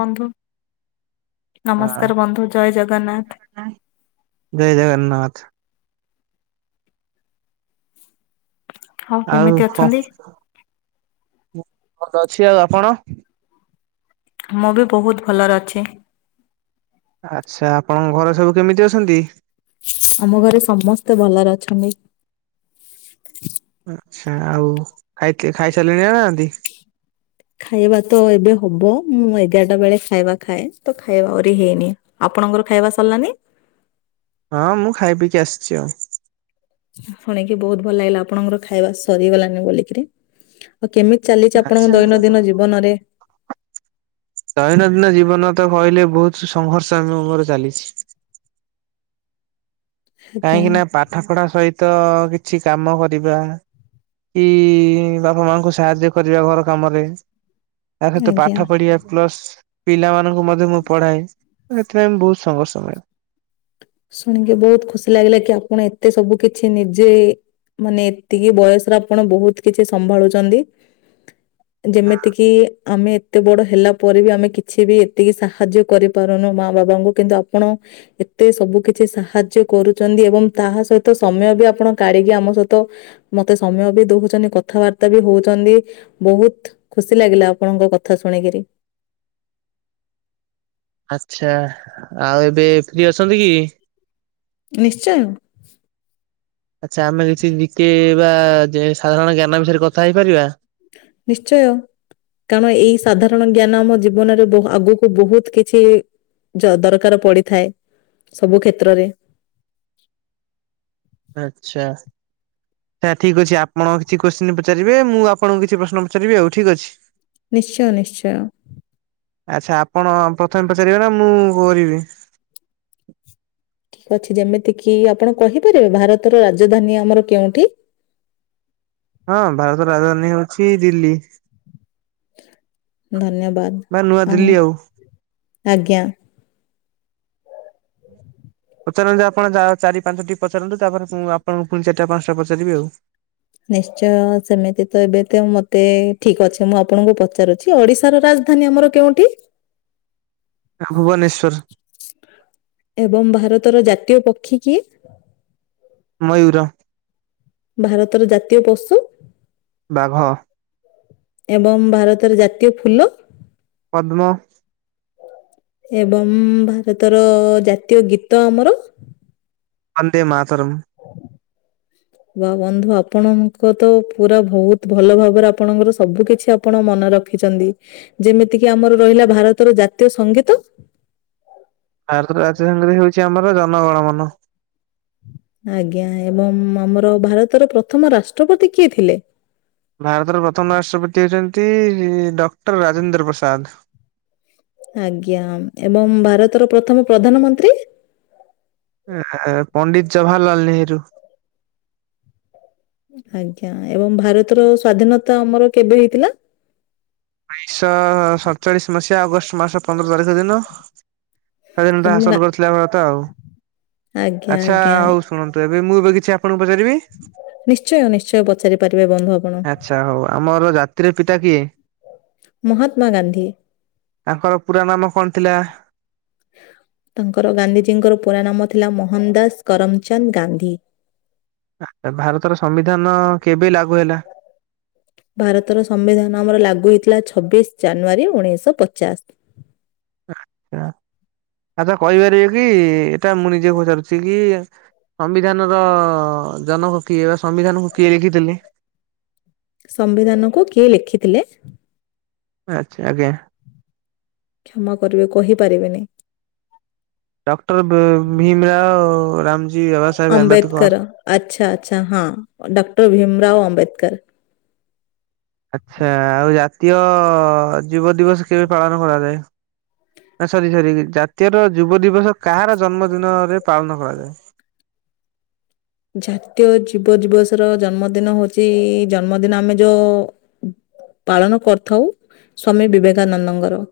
ବନ୍ଧୁ ନମସ୍କାର ହଁ ବନ୍ଧୁ ଜୟ ଜଗନ୍ନାଥ। ଜୟ ଜଗନ୍ନାଥ। ଆଉ କେମିତି କ ଅଛନ୍ତି? ମୁ ଭଲ ଅଛି ଆଉ ଆପଣ। ମୁଁ ବି ବହୁତ ଭଲରେ ଅଛି। ଆଚ୍ଛା ଆପଣଙ୍କ ଘରେ ସବୁ କେମିତି ଅଛନ୍ତି। ଆମ ଘରେ ସମସ୍ତେ ଭଲରେ ଅଛନ୍ତି। ଆଚ୍ଛା ଆଉ ଖାଇ ଖାଇସାରିଲଣି ନା ନାହାନ୍ତି। ଖାଇବା ତ ଏବେ ହବ ମୁଁ ଏଗାରଟା ବେଳେ ଖାଇବା ଖାଏ ତ ଖାଇବା ଆହୁରି ହେଇନି। ଆପଣଙ୍କର ଖାଇବା ସରିଲାନି। ହଁ ମୁଁ ଖାଇ ପିଇକି ଆସିଛି ଆଉ। ଶୁଣିକି ବହୁତ ଭଲ ଲାଗିଲା ଆପଣଙ୍କର ଖାଇବା ସରିଗଲାନି ବୋଲିକିରି ଆଉ କେମିତି ଚାଲିଛି ଆପଣଙ୍କ ଦୈନନ୍ଦିନ ଜୀବନରେ? ଦୈନନ୍ଦିନ ଜୀବନ ତ କହିଲେ ବହୁତ ସଂଘର୍ଷ ମୋର ଚାଲିଛି। ଆଜ୍ଞା। କାହିଁକି ନା ପାଠ ପଢା ସହିତ କିଛି କାମ କରିବା। କି ବାପା ମାଙ୍କୁ ସାହାଯ୍ୟ କରିବା ଘର କାମରେ। ତା ସହିତ ଆଜ୍ଞା ପାଠ ପଢିବା ପ୍ଲସ ପିଲାମାନଙ୍କୁ ମଧ୍ୟ ମୁଁ ପଢାଏ ସେଥିପାଇଁ ମୁ ବହୁତ ସଂଘର୍ଷକରେ। ଶୁଣିକି ବହୁତ ଖୁସି ଲାଗିଲା କି ଆପଣ ଏତେ ସବୁ କିଛି ନିଜେ ମାନେ ଏତିକି ବୟସର ଆପଣ ବହୁତ କିଛି ସମ୍ଭାଳୁଛନ୍ତି। ଯେମିତିକିି ଆମେ ଏତେ ବଡ ହେଲା ପରେ ବି ଆମେ କିଛି ବି ଏତିକି ସାହାଯ୍ୟ କରିପାରୁନୁ ମା ବାବାଙ୍କୁ କିନ୍ତୁ ଆପଣ ଏତେ ସବୁ କିଛି ସାହାଯ୍ୟ କରୁଛନ୍ତି ଏବଂ ତାହା ସହିତ ସମୟ ବି ଆପଣ କାଢିକି ଆମ ସହିତ ମତେ ସମୟ ବି ଦଉଛନ୍ତି କଥାବାର୍ତ୍ତା ବି ହଉଛନ୍ତି ବହୁତ ଖୁସି ଲାଗିଲା ଆପଣଙ୍କ କଥା ଶୁଣିକିରି। ଆଚ୍ଛା ଆଉ ଏବେ ଫ୍ରି ଅଛନ୍ତିକି? [inaudible] ଆଚ୍ଛା ଆମେ କିଛି ନିକେଇବା ସାଧାରଣ ଜ୍ଞାନ ବିଷୟରେ କଥା ହେଇପାରିବା? ନିଶ୍ଚୟ। କାରଣ ଏଇ ସାଧାରଣ ଜ୍ଞାନ ଆମ ଜୀବନରେ ଆଗକୁ ବହୁତ୍ କିଛି ଯ ଦରକାର ପଡ଼ିଥାଏ ସବୁ କ୍ଷେତ୍ରରେ ଆଚ୍ଛା। ସେ ଠିକ୍ ଅଛି ଆପଣ କିଛି କୋଶ୍ଚିନି ପଚାରିବେ ମୁଁ ଆପଣଙ୍କୁ କିଛି ପ୍ରଶ୍ନ ପଚାରିବି ଆଉ ଠିକ୍ ଅଛି। ନିଶ୍ଚୟ ନିଶ୍ଚୟ। ଆଚ୍ଛା ଆପଣ ପ୍ରଥମେ ପଚାରିବେ ନା ମୁଁ କରିବି? ଅଛି ଯେମିତିକିି ଆପଣ କହିପାରିବେ ଭାରତର ରାଜଧାନୀ ଆମର କେଉଁଠି? ହଁ ଭାରତର ରାଜଧାନୀ ହଉଚି ଦିଲ୍ଲୀ। ଧନ୍ୟବାଦ ବା ଆଉ ନୂଆଦିଲ୍ଲୀ ଆଜ୍ଞା। ପଚାରନ୍ତୁ ଆପଣ ଯା ଚାରି ପାଞ୍ଚଟି ପଚାରନ୍ତୁ ତାପରେ ମୁଁ ଆପଣଙ୍କୁ ପୁଣି ଚାରିଟା ପାଞ୍ଚଟା ପଚାରିବି ଆଉ। ନିଶ୍ଚୟ ସେମିତିତ ଏବେତ ମତେ ଠିକ୍ ଅଛି ମୁଁ ଆପଣଙ୍କୁ ପଚାରୁଛି। ଓଡିଶାର ରାଜଧାନୀ ଆମର କେଉଁଠି? ଭୁବନେଶ୍ଵର। ଏବଂ ଭାରତର ଜାତୀୟ ପକ୍ଷୀ କିଏ? ମୟୂର। ଭାରତର ଜାତୀୟ ପଶୁ? ବାଘ। ଏବଂ ଭାରତର ଜାତୀୟ ଫୁଲ? ପଦ୍ମ। ଏବଂ ଭାରତର ଜାତୀୟ ଗୀତ ଆମର? ବନ୍ଦେ ମାତରମ୍। ହଁ। ବା ବନ୍ଧୁ ଆପଣଙ୍କତ ପୁରା ବହୁତ୍ ଭଲ ଭାବରେ ଆପଣଙ୍କର ସବୁ କିଛି ଆ ଆପଣ ମନେ ରଖିଛନ୍ତି ଯେମିତିକି ଆମର ରହିଲା ଭାରତର ଜାତୀୟ ସଙ୍ଗୀତ? ଭାରତର ରାଜଧାନୀ ରେ ହଉଛି ଆମର ଜନଗଣ ମନ। ଆଜ୍ଞା ଏବଂ ଆମର ଭାରତର ପ୍ରଥମ ରାଷ୍ଟ୍ରପତି କିଏ ଥିଲେ? ଭାରତର ପ୍ରଥମ ରାଷ୍ଟ୍ରପତି ହେଉଛନ୍ତି ଡକ୍ଟର ରାଜେନ୍ଦ୍ର ପ୍ରସାଦ। ଆଜ୍ଞା ଏବଂ ଭାରତର ପ୍ରଥମ ପ୍ରଧାନମନ୍ତ୍ରୀ? ପଣ୍ଡିତ ଜବାହାରଲାଲ ନେହେରୁ। ଆଜ୍ଞା ଏବଂ ଭାରତର ସ୍ଵାଧୀନତା ଆମର କେବେ ହେଇଥିଲା? ଉଣେଇଶହ ସତଚାଳିଶ ମସିହା ଅଗଷ୍ଟ ମାସ ପନ୍ଦର ତାରିଖ ଦିନ ଏବଂ ସେଦିନଟା ଗା- ହାସଲ କରିଥିଲା ଭାରତ ଆଉ। ଆଜ୍ଞା ଆ ଆଉ ଶୁଣନ୍ତୁ ଏବେ ମୁଁ ଏବେ କିଛି ଆପଣଙ୍କୁ ପଚାରିବି? ନିଶ୍ଚୟ ନିଶ୍ଚୟ ପଚାରି ପାରିବେ ବନ୍ଧୁ ଆପଣ। ଆଚ୍ଛା ହଉ ଆମର ଜାତିର ପିତା କିଏ? ମହାତ୍ମା ଗାନ୍ଧୀ। ତାଙ୍କର ପୁରା ନାମ କଣ ଥିଲା? [inaudible] ତାଙ୍କର ଗାନ୍ଧିଜୀଙ୍କର ପୁରା ନାମ ଥିଲା ମୋହନ ଦାସ କରମଚନ୍ଦ ଗାନ୍ଧୀ। ଭାରତର ସମ୍ବିଧାନ କେବେ ଲାଗୁ ହେଲା? ଭାରତର ସମ୍ବିଧାନ ଆମର ଲାଗୁ ହେଇଥିଲା ଛବିଶ ଜାନୁଆରୀ ଉଣେଇଶହ ପଚାଶ। ଆ ଆଚ୍ଛା କହିପାରିବେ କି ଏଇଟା ମୁଁ ନିଜେ ପଚାରୁଛି କି ସମ୍ବିଧାନର ଜନକ କିଏ ବା ସମ୍ବିଧାନକୁ କିଏ ଲେଖିଥିଲେ? ସମ୍ବିଧାନକୁ କିଏ ଲେଖିଥିଲେ? ଆଚ୍ଛା ଆଜ୍ଞା। କ୍ଷମା କରିବେ କହିପାରିବିନି। ଡକ୍ଟର ବ ଭୀମ ରାଓ ରାମଜୀ ଆବାସ ଅମ୍ବେଦକର ଆଚ୍ଛା ଆଚ୍ଛା ହଁ ଡକ୍ଟର ଭିମରାଓ ଅମ୍ବେଦକର। ଆଚ୍ଛା ଆଉ ଜାତୀୟ ଯୁବ ଦିବସ କେବେ ପାଳନ କରାଯାଏ? ସରି ସରି ଜାତୀୟର ଯୁବ ଦିବସ କାହାର ଜନ୍ମଦିନରେ ପାଳନ କରାଯାଏ? ଜାତୀୟ ଯୁବ ଯୁବ ଦିବସ ର ଜନ୍ମଦିନ ହଉଛି ଜନ୍ମଦିନ ଆମେ ଯୋଉ ପାଳନ କରିଥାଉ ସ୍ଵାମୀ ବିବେକାନନ୍ଦଙ୍କର।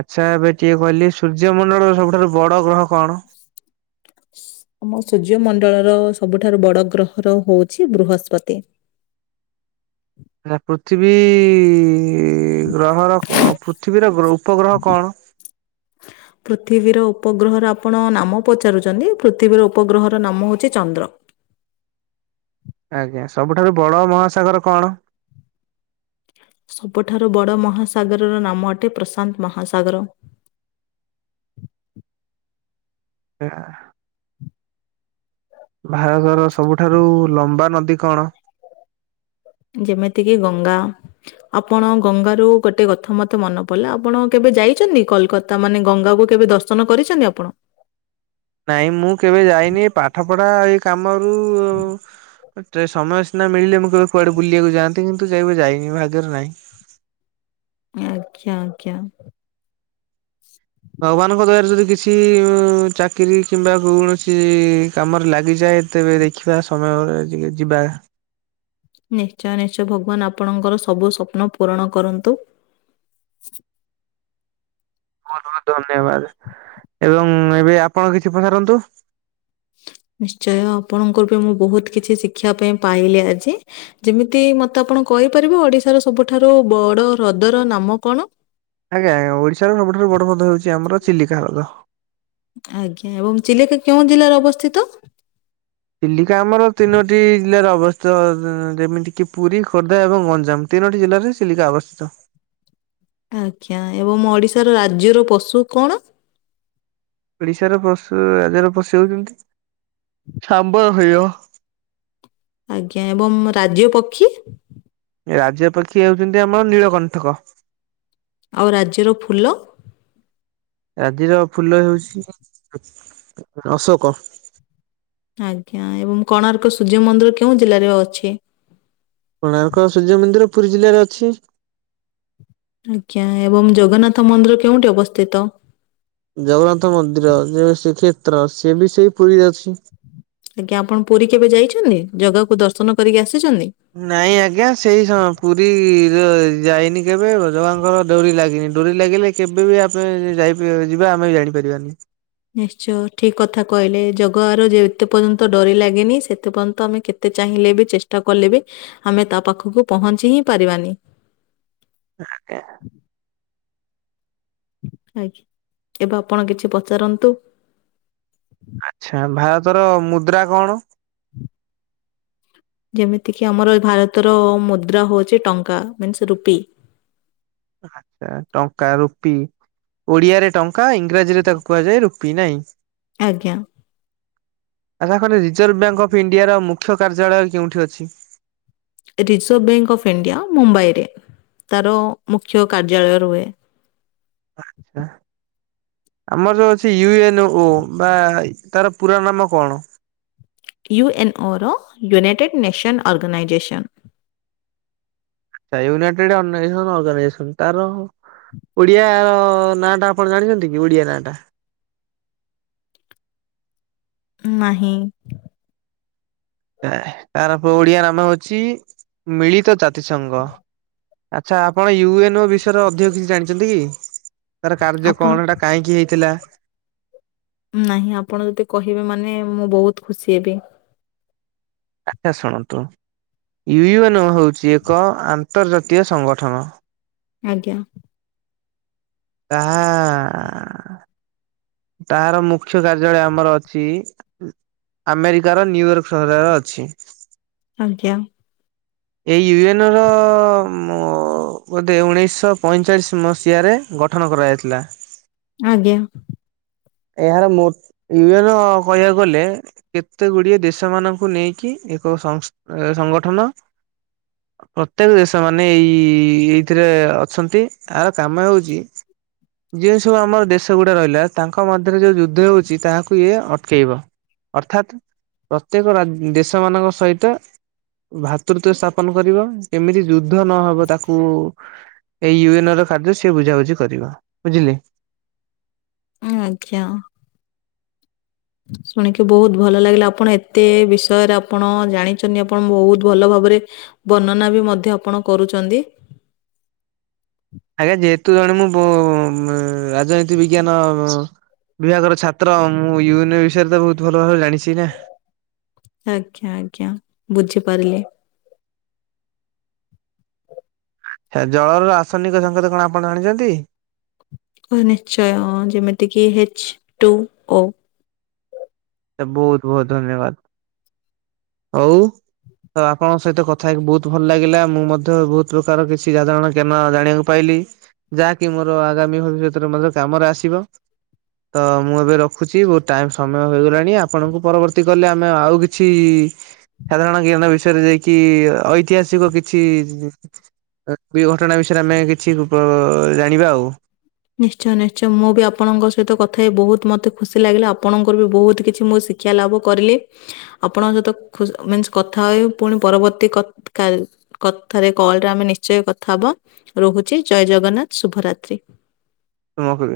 ଆଚ୍ଛା ଏବେ ଟିକେ କହିଲି ସୂର୍ଯ୍ୟମଣ୍ଡଳର ସବୁଠାରୁ ବଡ ଗ୍ରହ କଣ? ଆମ ସୂର୍ଯ୍ୟମଣ୍ଡଳର ସବୁଠାରୁ ବଡ ଗ୍ରହର ହଉଛି ବୃହସ୍ପତି। ନା ପୃଥିବୀ ଗ୍ରହର ପୃଥିବୀର ଉପଗ୍ରହ କଣ? [inaudible] ପୃଥିବୀର ଉପଗ୍ରହର ଆପଣ ନାମ ପଚାରୁଛନ୍ତି ପୃଥିବୀର ଉପଗ୍ରହର ନାମ ହଉଛି ଚନ୍ଦ୍ର। ଆଜ୍ଞା ସବୁଠାରୁ ବଡ ମହାସାଗର କଣ? ସବୁଠାରୁ ବଡ ମହାସାଗରର ନାମ ଅଟେ ପ୍ରଶାନ୍ତ ମହାସାଗର। [unintelligible] ଭାରତର ସବୁଠାରୁ ଲମ୍ବା ନଦୀ କଣ? ଯେମିତିକି ଗଙ୍ଗା ଆପଣ ଗଙ୍ଗାରୁ ଗୋଟେ କଥା ମତେ ମନ ପଡିଲା ଆପଣ କେବେ ଯାଇଛନ୍ତି କୋଲକାତା ମାନେ ଗଙ୍ଗାକୁ କେବେ ଦର୍ଶ ର୍ଶନ କରିଛନ୍ତି ଆପଣ? ନାଇଁ ମୁଁ କେବେ ଯାଇନି ଏଇ ପାଠ ପଢା ଏଇ କାମରୁ ସମୟ ସିନା ମିଳିଲେ ମୁଁ କେବେ କୁଆଡେ ବୁଲିବାକୁ ଯାଆନ୍ତି କିନ୍ତୁ କେବେ ଯାଇନି ଭାଗ୍ୟରେ ନାହିଁ। ଆଜ୍ଞା ଆଜ୍ଞା। ଭଗବାନଙ୍କ ଦ୍ଵାରା ଯଦି କିଛି ମ-ମ ଚାକିରି କିମ୍ବା କୌଣସି କାମରେ ଲାଗିଯାଏ ତେବେ ଦେଖିବା ସମୟରେ ଯେ ଯିବା ନିଶ୍ଚୟ ନିଶ୍ଚୟ ଭଗବାନ ଆପଣଙ୍କର ସବୁ ସ୍ୱପ୍ନ ପୂରଣ କରନ୍ତୁ। ବହୁତ ବହୁତ ଧନ୍ୟବାଦ ଏବଂ ଏବେ ଆପଣ କିଛି ପଚାରନ୍ତୁ। ନିଶ୍ଚୟ ଆପଣଙ୍କର ବି ମୁଁ ବହୁତ କିଛି ଶିଖିବା ପାଇଁ ପାଇଲି ଆଜି ଯେମିତି ମତେ ଆପଣ କହିପାରିବେ ଓଡିଶାର ସବୁଠାରୁ ବଡ ହ୍ରଦର ନାମ କଣ? ଆଜ୍ଞା ଆଜ୍ଞା ଓଡିଶାର ସବୁଠାରୁ ବଡ ହ୍ରଦ ହଉଛି ଆମର ଚିଲିକା ହ୍ରଦ। ଆଜ୍ଞା ଏବଂ ଚିଲିକା କେଉଁ ଜିଲ୍ଲାରେ ଅବସ୍ଥିତ? ଚିଲିକା ଆମର ତିନୋଟି ଜିଲ୍ଲାରେ ଅବସ୍ଥିତ ଯେମିତିକିି ପୁରୀ, ଖୋର୍ଦ୍ଧା ଏବଂ ଗଞ୍ଜାମ। ତିନୋଟି ଜିଲ୍ଲାରେ ଚିଲିକା ଅବସ୍ଥିତ। ଆଜ୍ଞା ଏବଂ ଓଡିଶାର ରାଜ୍ୟର ପଶୁ କଣ? ଓଡିଶାର ପଶୁ ରାଜ୍ୟର ପଶୁ ହେଉଛନ୍ତି ସାମ୍ବର, ହରିଣ। ଆଜ୍ଞା ଏବଂ ରାଜ୍ୟ ପକ୍ଷୀ? ରାଜପକ୍ଷୀ ହେଉଛନ୍ତି ଆମର ନୀଳକଣ୍ଠକ। ଆଉ ରାଜ୍ୟର ଫୁଲ? ରାଜ୍ୟର ଫୁଲ ହେଉଛି ଅଶୋକ। ଆଜ୍ଞା ଏବଂ କୋଣାର୍କ ସୂର୍ଯ୍ୟ ମନ୍ଦିର କେଉଁ ଜିଲ୍ଲାରେ ଅଛି? କୋଣାର୍କ ସୂର୍ଯ୍ୟ ମନ୍ଦିର ପୁରୀ ଜିଲ୍ଲାରେ ଅଛି। ଆଜ୍ଞା ଏବଂ ଜଗନ୍ନାଥ ମନ୍ଦିର କେଉଁଠି ଅବସ୍ଥିତ? ଜଗନ୍ନାଥ ମନ୍ଦିର ଯେଉ ଶ୍ରୀକ୍ଷେତ୍ର ସେ ବି ସେଇ ପୁରୀ ରେ ଅଛି। ଆଜ୍ଞା ଆପଣ ପୁରୀ କେବେ ଯାଇଛନ୍ତି? ଜାଗାକୁ ଦର୍ଶନ କରିକି ଆସିଛନ୍ତି। ନାଇଁ ଆଜ୍ଞା ସେଇ ସମୟ ପୁରୀରେ ଯାଇନି କେବେ ଜାଗାଙ୍କର ଡୋରି ଲାଗିନି ଡୋରି ଲାଗିଲେ କେବେ ବି ଆମେ ଯାଇ ଯିବା ଆମେ ବି ଜାଣିପାରିବାନି। ନିଶ୍ଚୟ ଠିକ କଥା କହିଲେ ଜଗାର ଯେତେ ପର୍ଯ୍ୟନ୍ତ ଡୋରି ଲାଗେନି ସେତେ ପର୍ଯ୍ୟନ୍ତ ଆମେ କେତେ ଯେତେ ଚାହିଁଲେ ବି ଚେଷ୍ଟା କଲେ ବି ଆମେ ତା ପାଖକୁ ପହଞ୍ଚି ହିଁ ପାରିବାନି। ଆଜ୍ଞା। ଆଜ୍ଞା ଏବେ ଆପଣ କିଛି ପଚାରନ୍ତୁ? ଆଚ୍ଛା ଭାରତର ମୁଦ୍ରା କଣ? ଯେମିତିକି ଆମର ଏ ଭାରତର ମୁଦ୍ରା ହୋଉଛି ଟଙ୍କା ମିନ୍ସ ରୁପି। ଆଛା ଟଙ୍କା ରୁପି। ଓଡ଼ିଆରେ ଟଙ୍କା ଇଂରାଜୀରେ ତାକୁ କୁହାଯାଏ ରୁପି ନାହିଁ? ଆଜ୍ଞା। ଆସା କନି ରିଜର୍ଭ ବ୍ୟାଙ୍କ୍ ଅଫ୍ ଇଣ୍ଡିଆର ମୁଖ୍ୟ କାର୍ଯ୍ୟାଳୟ କେଉଁଠି ଅଛି? ରିଜର୍ଭ ବ୍ୟାଙ୍କ ଅଫ୍ ଇଣ୍ଡିଆ ମୁମ୍ବାଇରେ ତାର ମୁଖ୍ୟ କାର୍ଯ୍ୟାଳୟ ରୁହେ। ଆଚ୍ଛା। ଆମର ଯ ଅଛି ସେ ୟୁଏନଓ ବା ତାର ପୁରା ନାମ କଣ? U N O ରୋୟୁନାଇଟେଡ୍ nation organisation. ସାଇ ୟୁନାଇଟେଡ୍ ଅନନାଇଜେସନ୍ ଅର୍ଗାଇ ନେସନ୍ ତାର ଓଡିଆର ନାଁଟା ଆପଣ ଜାଣିଛନ୍ତି କି, ଓଡିଆ ନାଁ ଟା? ନାହିଁ। ତାର ଓଡିଆ ନାମ ହେଉଛି ମିଳିତ ଜାତି ସଂଘ। ଆଚ୍ଛା ଆପଣ ୟୁ ଏନ ଓ ବିଷୟର ଅଧିକ କିଛି ଜାଣିଛନ୍ତି କି? ତାର କାର୍ଯ୍ୟ ଆପଣ କଣ ହେଟା କାହିଁକି ହେଇଥିଲା? ନାହିଁ ଆପଣ ଯଦି କହିବେ ମାନେ ମୁଁ ବୋହୁତ ଖୁସି ହେବି। ଆଚ୍ଛା ଶୁଣନ୍ତୁ, ୟୁଏନଓ ହୋଉଛି ଏକ ଆନ୍ତର୍ଜାତୀୟ ସଂଗଠନ। ଆଜ୍ଞା। କା- ହା - ଆ। ତାର ମୁଖ୍ୟ କାର୍ଯ୍ୟାଳୟ ଆମର ଅଛି। ଆମେରିକାର ନ୍ୟୁୟର୍କ ସହରରେ ଅଛି। ଆଜ୍ଞା। ଏଇ ୟୁ ଏନ ର ମ ଅ ବୋଧେ ଉଣେଇଶଶହ ପଇଁଚାଳିଶ ମସିହାରେ ଗଠନ କରାଯାଇଥିଲା। ଆଜ୍ଞା। ଏହାର ମୋଟ୍ ୟୁଏନର କହିବାକୁ ଗଲେ। କେତେ ଗୁଡିଏ ଦେଶ ମାନଙ୍କୁ ନେଇକି ଏକ ସଂସ୍ ସଂଗଠନ। ପ୍ରତ୍ୟେକ ଦେଶ ମାନେ ଏଇଏଇଥିରେ ଅଛନ୍ତି। ଆର କାମ ହେଉଛି ଯେଉ ସବୁ ଆମର୍ ଦେଶ ଗୁଡା ରହିଲା ତାଙ୍କ୍ ଙ୍କ ମଧ୍ୟରେ ଯୋଉ ଯୁଦ୍ଧ ହେଉଛି ତାହାକୁ ଇଏ ଅଟକେଇବ। ଅର୍ଥାତ୍ ପ୍ରତ୍ୟେକ ରାଜ୍ ଦେଶ ମାନଙ୍କ ସହିତ ଭ୍ରାତୃତ ସ୍ଥାପନ କରିବ। କେମିତି ଯୁଦ୍ଧ ନହବ ତାକୁ ଏଇ ୟୁ ଏନ୍ ର କାର୍ଯ୍ୟ ସିଏ ବୁଝାବୁଝି କରିବ ବୁଝିଲେ? ହୁଁ ଆଜ୍ଞା। ଶୁଣିକି ବହୁତ୍ ଭଲ ଲାଗିଲା। ଆପଣ ଏତେ ବିଷୟରେ ଆପଣ ଜାଣିଛନ୍ତି ଆପଣ ବହୁତ ଭଲ ଭାବରେ ବର୍ଣ୍ଣନା ବି ମଧ୍ୟ ଆପଣ କରୁଛନ୍ତି। ଆଜ୍ଞା ଯେହେତୁ ଜଣେ ମୁଁ ବୋ ରାଜନୀତି ବିଜ୍ଞାନ ବିଭାଗର ଛାତ୍ର ମୁଁ ୟୁନ ବିଷୟରେ ତ ବହୁତ ଭଲ ଭାବରେ ଜାଣିଛି ନା। ଆଜ୍ଞା ଆଜ୍ଞା ବୁଝିପାରିଲି। ଆଛା ଜଳର ରାସନିକ ସଂଙ୍କେତ କଣ ଆପଣ ଜାଣିଛନ୍ତି? ଓ ନିଶ୍ଚୟ ଯେମିତି କିି ହିଚ୍ ଟୁ ଓ। ବହୁତ ବହୁତ ଧନ୍ୟବାଦ ହଉ ତ ଆପଣଙ୍କ ସହିତ କଥା ହେକି ବହୁତ ଭଲ ଲାଗିଲା ମୁଁ ମଧ୍ୟ ବହୁତ ପ୍ରକାର କିଛି ସାଧାରଣ ଜ୍ଞାନ ଜାଣିବାକୁ ପାଇଲି ଯାହାକି ମୋର ଆଗାମୀ ଭବିଷ୍ୟତରେ ମଧ୍ୟ କାମରେ ଆସିବ। ତ ମୁଁ ଏବେ ରଖୁଛି ବହୁତ ଟାଇମ୍ ସମୟ ହେଇଗଲାଣି ନି ଆପଣଙ୍କୁ ପରବର୍ତ୍ତୀ କଲେ ଆମେ ଆଉ କିଛି ସାଧାରଣ ଜ୍ଞାନ ବିଷୟରେ ଯାଇକି ଐତିହାସିକ କିଛି ଘଟଣା ବିଷୟରେ ଆମେ କିଛି ଗ ଜାଣିବା ଆଉ ନିଶ୍ଚୟ ନିଶ୍ଚୟ ମୁଁ ବି ଆପଣଙ୍କ ସହିତ କଥା ହେଇ ବହୁତ ମତେ ଖୁସି ଲାଗିଲା ଆପଣଙ୍କର ବି ବହୁତ କିଛି ମୁଁ ଶିଖି ଶିକ୍ଷା ଲାଭ କରିଲି। ଆପଣଙ୍କ ସହିତ ଖ ମିନ୍ସ କଥା ହୁଏ ପୁଣି ପରବର୍ତ୍ତୀ କଥାରେ କଲରେ ଆମେ ନିଶ୍ଚୟ କଥା ହବା ରହୁଛି ଜୟ ଜଗନ୍ନାଥ ଶୁଭରାତ୍ରି। ଆଉ